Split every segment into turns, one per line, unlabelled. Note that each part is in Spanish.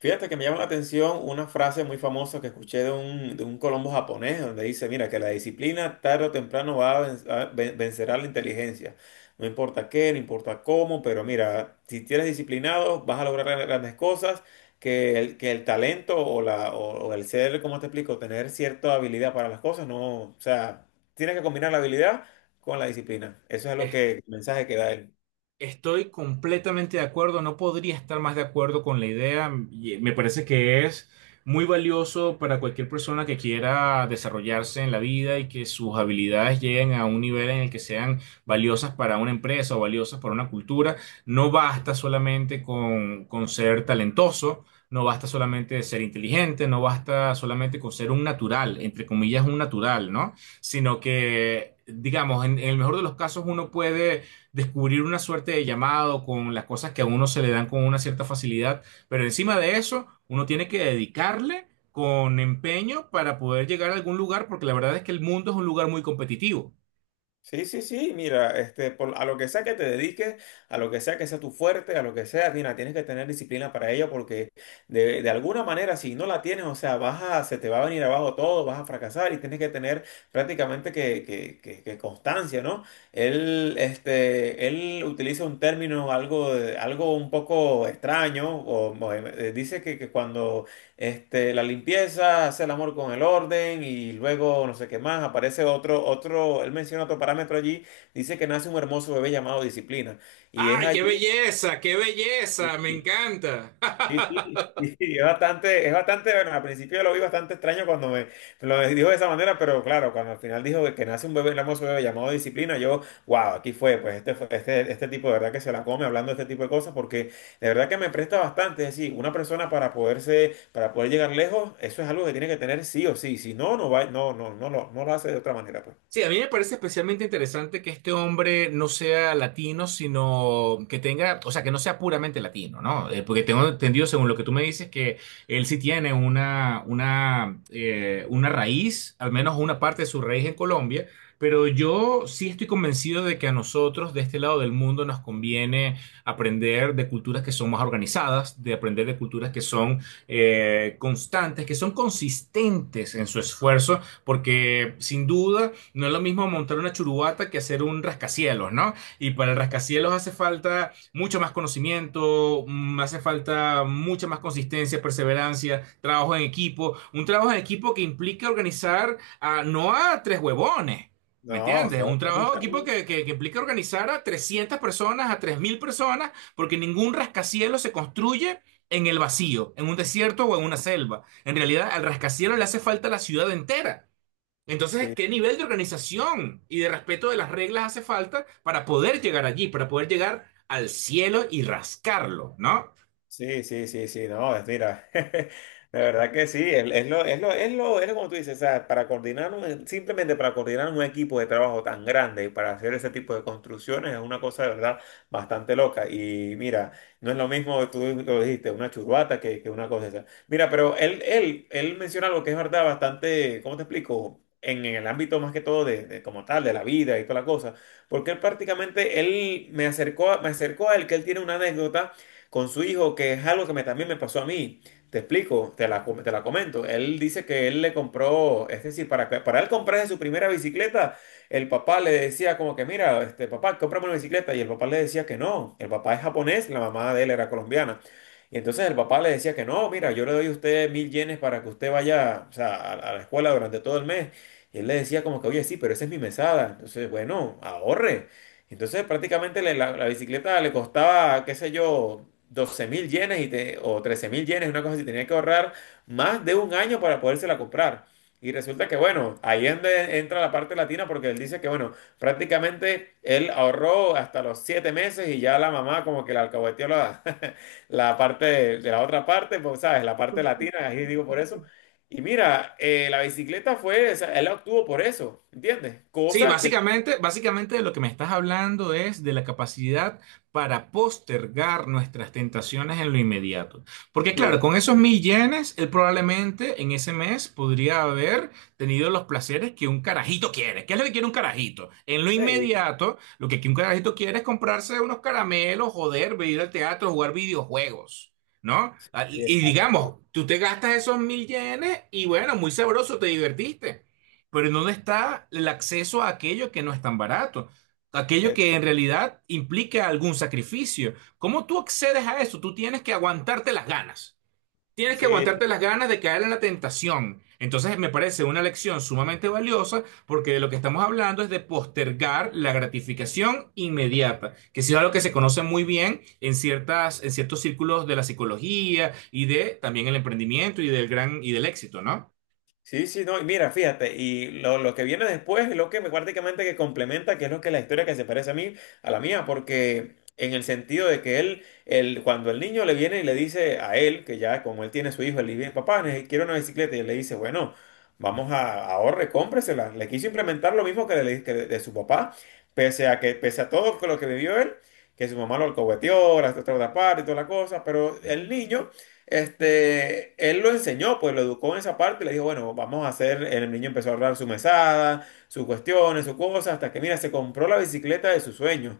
Fíjate que me llama la atención una frase muy famosa que escuché de un Colombo japonés, donde dice, mira, que la disciplina tarde o temprano va a ven- vencerá la inteligencia. No importa qué, no importa cómo, pero mira, si eres disciplinado, vas a lograr grandes cosas, que el talento o el ser, como te explico, tener cierta habilidad para las cosas, no, o sea, tienes que combinar la habilidad con la disciplina. Eso es
Es-
el mensaje que da él.
Estoy completamente de acuerdo, no podría estar más de acuerdo con la idea. Me parece que es muy valioso para cualquier persona que quiera desarrollarse en la vida y que sus habilidades lleguen a un nivel en el que sean valiosas para una empresa o valiosas para una cultura. No basta solamente con ser talentoso, no basta solamente ser inteligente, no basta solamente con ser un natural, entre comillas, un natural, ¿no? Sino que, digamos, en el mejor de los casos uno puede descubrir una suerte de llamado con las cosas que a uno se le dan con una cierta facilidad, pero encima de eso, uno tiene que dedicarle con empeño para poder llegar a algún lugar, porque la verdad es que el mundo es un lugar muy competitivo.
Sí, sí, sí, mira, a lo que sea que te dediques, a lo que sea tu fuerte, a lo que sea, mira, tienes que tener disciplina para ello porque de alguna manera si no la tienes, o sea, se te va a venir abajo todo, vas a fracasar y tienes que tener prácticamente que constancia, ¿no? Él utiliza un término algo un poco extraño, dice que cuando la limpieza, hace el amor con el orden y luego no sé qué más. Él menciona otro parámetro allí, dice que nace un hermoso bebé llamado disciplina. Y es
¡Ay, qué
allí.
belleza! ¡Qué belleza! ¡Me encanta!
Sí, sí, sí, es bastante, bueno, al principio lo vi bastante extraño cuando me lo dijo de esa manera, pero claro, cuando al final dijo que nace un bebé, el hermoso bebé llamado disciplina, yo, wow, aquí fue, este tipo de verdad que se la come hablando de este tipo de cosas, porque de verdad que me presta bastante, es decir, una persona para poder llegar lejos, eso es algo que tiene que tener sí o sí, si no, no va, no, no, no, no lo hace de otra manera, pues.
Sí, a mí me parece especialmente interesante que este hombre no sea latino, sino que tenga, o sea, que no sea puramente latino, ¿no? Porque tengo entendido, según lo que tú me dices, que él sí tiene una raíz, al menos una parte de su raíz en Colombia, pero yo sí estoy convencido de que a nosotros de este lado del mundo nos conviene aprender de culturas que son más organizadas, de aprender de culturas que son constantes, que son consistentes en su esfuerzo, porque sin duda... No es lo mismo montar una churubata que hacer un rascacielos, ¿no? Y para el rascacielos hace falta mucho más conocimiento, hace falta mucha más consistencia, perseverancia, trabajo en equipo. Un trabajo en equipo que implica organizar a, no a tres huevones. ¿Me
No, o
entiendes?
sea,
Un trabajo de
organizar,
equipo que implica organizar a 300 personas, a 3.000 personas, porque ningún rascacielos se construye en el vacío, en un desierto o en una selva. En realidad, al rascacielos le hace falta la ciudad entera. Entonces,
sí.
¿qué nivel de organización y de respeto de las reglas hace falta para poder llegar allí, para poder llegar al cielo y rascarlo, ¿no?
Sí, sí, sí, sí, no, mira, de verdad que sí, es lo, es lo, es lo, es lo como tú dices, o sea, simplemente para coordinar un equipo de trabajo tan grande y para hacer ese tipo de construcciones es una cosa de verdad bastante loca. Y mira, no es lo mismo, tú lo dijiste, una churbata que una cosa esa. Mira, pero él menciona algo que es verdad bastante, ¿cómo te explico? En el ámbito más que todo de como tal, de la vida y toda la cosa, porque él prácticamente, él me acercó a él que él tiene una anécdota con su hijo, que es algo que también me pasó a mí. Te explico, te la comento. Él dice que él le compró, es decir, para él comprarse su primera bicicleta, el papá le decía como que, mira, este papá, cómprame una bicicleta. Y el papá le decía que no. El papá es japonés, la mamá de él era colombiana. Y entonces el papá le decía que no, mira, yo le doy a usted 1.000 yenes para que usted vaya, o sea, a la escuela durante todo el mes. Y él le decía como que, oye, sí, pero esa es mi mesada. Entonces, bueno, ahorre. Entonces prácticamente la bicicleta le costaba, qué sé yo, 12.000 yenes o 13.000 yenes, una cosa así, tenía que ahorrar más de un año para podérsela comprar. Y resulta que, bueno, ahí es donde entra la parte latina porque él dice que, bueno, prácticamente él ahorró hasta los 7 meses y ya la mamá como que le alcahueteó la, la parte de la otra parte, pues, ¿sabes? La parte latina, ahí digo por eso. Y mira, la bicicleta fue, o sea, él la obtuvo por eso, ¿entiendes?
Sí,
Cosa que...
básicamente, básicamente lo que me estás hablando es de la capacidad para postergar nuestras tentaciones en lo inmediato. Porque
Sí.
claro, con esos 1.000 yenes, él probablemente en ese mes podría haber tenido los placeres que un carajito quiere. ¿Qué es lo que quiere un carajito? En lo
Sí,
inmediato, lo que un carajito quiere es comprarse unos caramelos, joder, ir al teatro, jugar videojuegos. ¿No? Ah,
sí,
Y
exacto.
digamos, tú te gastas esos 1.000 yenes y bueno, muy sabroso, te divertiste. Pero ¿en dónde está el acceso a aquello que no es tan barato? Aquello
Es-
que en realidad implica algún sacrificio. ¿Cómo tú accedes a eso? Tú tienes que aguantarte las ganas. Tienes que
sí,
aguantarte las ganas de caer en la tentación. Entonces me parece una lección sumamente valiosa porque de lo que estamos hablando es de postergar la gratificación inmediata, que sí es algo que se conoce muy bien en ciertas, en ciertos círculos de la psicología y de también el emprendimiento y del gran y del éxito, ¿no?
sí, sí, no, y mira, fíjate, y lo que viene después es lo que me prácticamente que complementa, que es lo que la historia que se parece a mí, a la mía, porque en el sentido de que él, cuando el niño le viene y le dice a él, que ya como él tiene su hijo, él le dice, papá, quiero una bicicleta, y él le dice, bueno, vamos a ahorre, cómpresela. Le quiso implementar lo mismo que de su papá, pese a que, pese a todo lo que vivió él, que su mamá lo alcahueteó, la otra parte y toda la cosa, pero el niño. Él lo enseñó, pues lo educó en esa parte y le dijo, bueno, vamos a hacer, el niño empezó a ahorrar su mesada, sus cuestiones, sus cosas, hasta que, mira, se compró la bicicleta de sus sueños,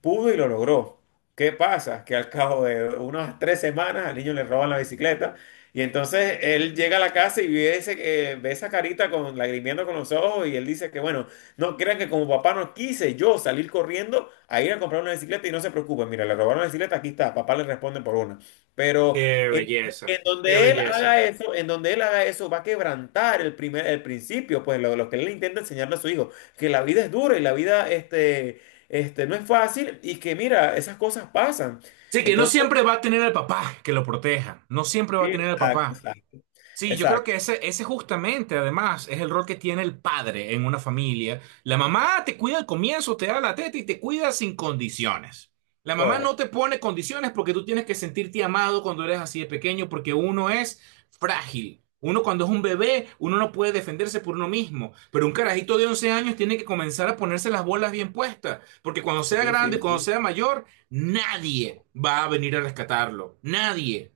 pudo y lo logró. ¿Qué pasa? Que al cabo de unas 3 semanas al niño le roban la bicicleta y entonces él llega a la casa y ve esa carita con lagrimiendo con los ojos y él dice que, bueno, no crean que como papá no quise yo salir corriendo a ir a comprar una bicicleta y no se preocupen, mira, le robaron la bicicleta, aquí está, papá le responde por una. Pero...
Qué belleza,
En
qué
donde él haga
belleza.
eso, en donde él haga eso, va a quebrantar el primer, el principio, pues lo que él intenta enseñarle a su hijo, que la vida es dura y la vida, no es fácil y que mira, esas cosas pasan.
Sí, que no
Entonces,
siempre va a tener al papá que lo proteja, no siempre va
sí,
a tener al
exacto,
papá.
exacto,
Sí, yo creo
exacto,
que ese justamente, además, es el rol que tiene el padre en una familia. La mamá te cuida al comienzo, te da la teta y te cuida sin condiciones. La mamá no
correcto.
te pone condiciones porque tú tienes que sentirte amado cuando eres así de pequeño, porque uno es frágil. Uno cuando es un bebé, uno no puede defenderse por uno mismo. Pero un carajito de 11 años tiene que comenzar a ponerse las bolas bien puestas, porque cuando sea
Sí,
grande,
sí,
cuando
sí.
sea mayor, nadie va a venir a rescatarlo. Nadie.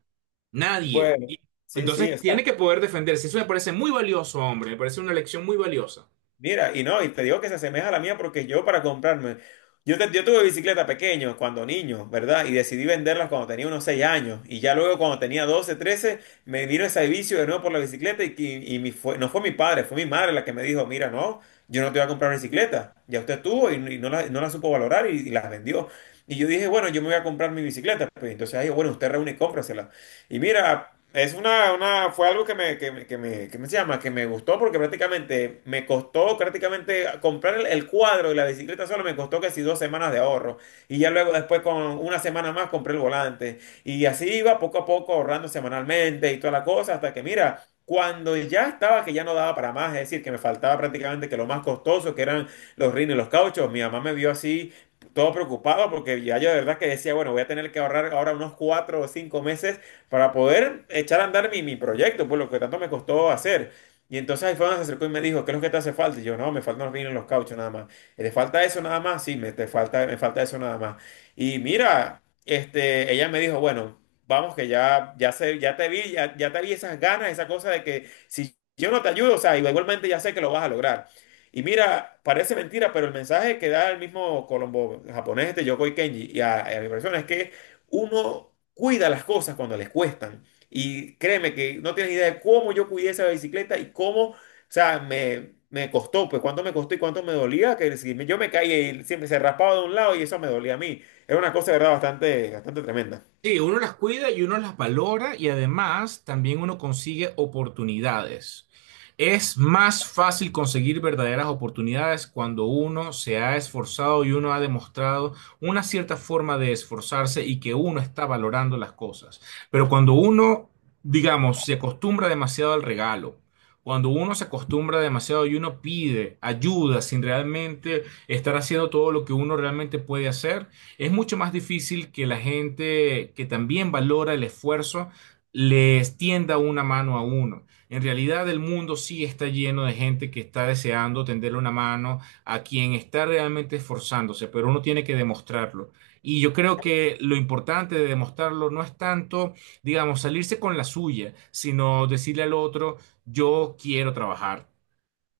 Nadie.
Bueno, sí, sí,
Entonces tiene
exacto.
que poder defenderse. Eso me parece muy valioso, hombre. Me parece una elección muy valiosa.
Mira, y no, y te digo que se asemeja a la mía porque yo para comprarme, yo, te- yo tuve bicicleta pequeño cuando niño, ¿verdad? Y decidí venderlas cuando tenía unos 6 años. Y ya luego cuando tenía 12 13 me vino ese vicio de nuevo por la bicicleta no fue mi padre, fue mi madre la que me dijo, mira, no, yo no te voy a comprar bicicleta. Ya usted tuvo y no la supo valorar y las vendió. Y yo dije, bueno, yo me voy a comprar mi bicicleta. Pues, entonces, ahí, bueno, usted reúne y cómprasela. Y mira, fue algo que me, que me, que me, que me se llama, que me gustó porque prácticamente me costó prácticamente comprar el cuadro y la bicicleta solo me costó casi 2 semanas de ahorro. Y ya luego después con una semana más compré el volante. Y así iba poco a poco ahorrando semanalmente y toda la cosa hasta que mira. Cuando ya estaba que ya no daba para más, es decir, que me faltaba prácticamente que lo más costoso, que eran los rines y los cauchos, mi mamá me vio así todo preocupado porque ya yo de verdad que decía, bueno, voy a tener que ahorrar ahora unos 4 o 5 meses para poder echar a andar mi proyecto, pues lo que tanto me costó hacer. Y entonces ahí fue donde se acercó y me dijo, ¿qué es lo que te hace falta? Y yo, no, me faltan los vinos, los cauchos nada más. ¿Te falta eso nada más? Sí, me falta eso nada más. Y mira, ella me dijo, bueno, vamos que ya, ya, sé, ya te vi esas ganas, esa cosa de que si yo no te ayudo, o sea, igualmente ya sé que lo vas a lograr. Y mira, parece mentira, pero el mensaje que da el mismo Colombo japonés, este Yokoi Kenji, y a mi persona es que uno cuida las cosas cuando les cuestan. Y créeme que no tienes idea de cómo yo cuidé esa bicicleta y cómo, o sea, me costó, pues cuánto me costó y cuánto me dolía, que si yo me caía y siempre se raspaba de un lado y eso me dolía a mí. Era una cosa, de verdad, bastante, bastante tremenda.
Sí, uno las cuida y uno las valora y además también uno consigue oportunidades. Es más fácil conseguir verdaderas oportunidades cuando uno se ha esforzado y uno ha demostrado una cierta forma de esforzarse y que uno está valorando las cosas. Pero cuando uno, digamos, se acostumbra demasiado al regalo, cuando uno se acostumbra demasiado y uno pide ayuda sin realmente estar haciendo todo lo que uno realmente puede hacer, es mucho más difícil que la gente que también valora el esfuerzo le tienda una mano a uno. En realidad el mundo sí está lleno de gente que está deseando tenderle una mano a quien está realmente esforzándose, pero uno tiene que demostrarlo. Y yo creo que lo importante de demostrarlo no es tanto, digamos, salirse con la suya, sino decirle al otro, yo quiero trabajar.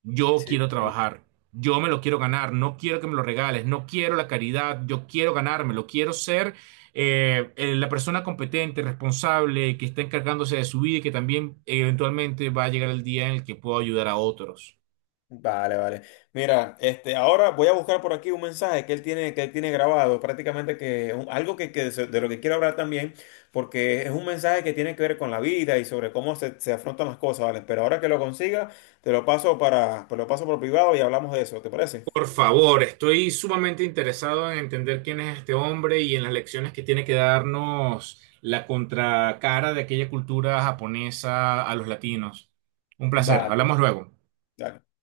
Yo
Sí,
quiero
sí.
trabajar, yo me lo quiero ganar, no quiero que me lo regales, no quiero la caridad, yo quiero ganármelo, quiero ser la persona competente, responsable, que está encargándose de su vida y que también eventualmente va a llegar el día en el que pueda ayudar a otros.
Vale, vale. Mira, ahora voy a buscar por aquí un mensaje que él tiene grabado, prácticamente que algo de lo que quiero hablar también, porque es un mensaje que tiene que ver con la vida y sobre cómo se afrontan las cosas, ¿vale? Pero ahora que lo consiga, te lo paso por privado y hablamos de eso, ¿te parece?
Por favor, estoy sumamente interesado en entender quién es este hombre y en las lecciones que tiene que darnos la contracara de aquella cultura japonesa a los latinos. Un placer,
Vale, vale. vale.
hablamos luego.
dale.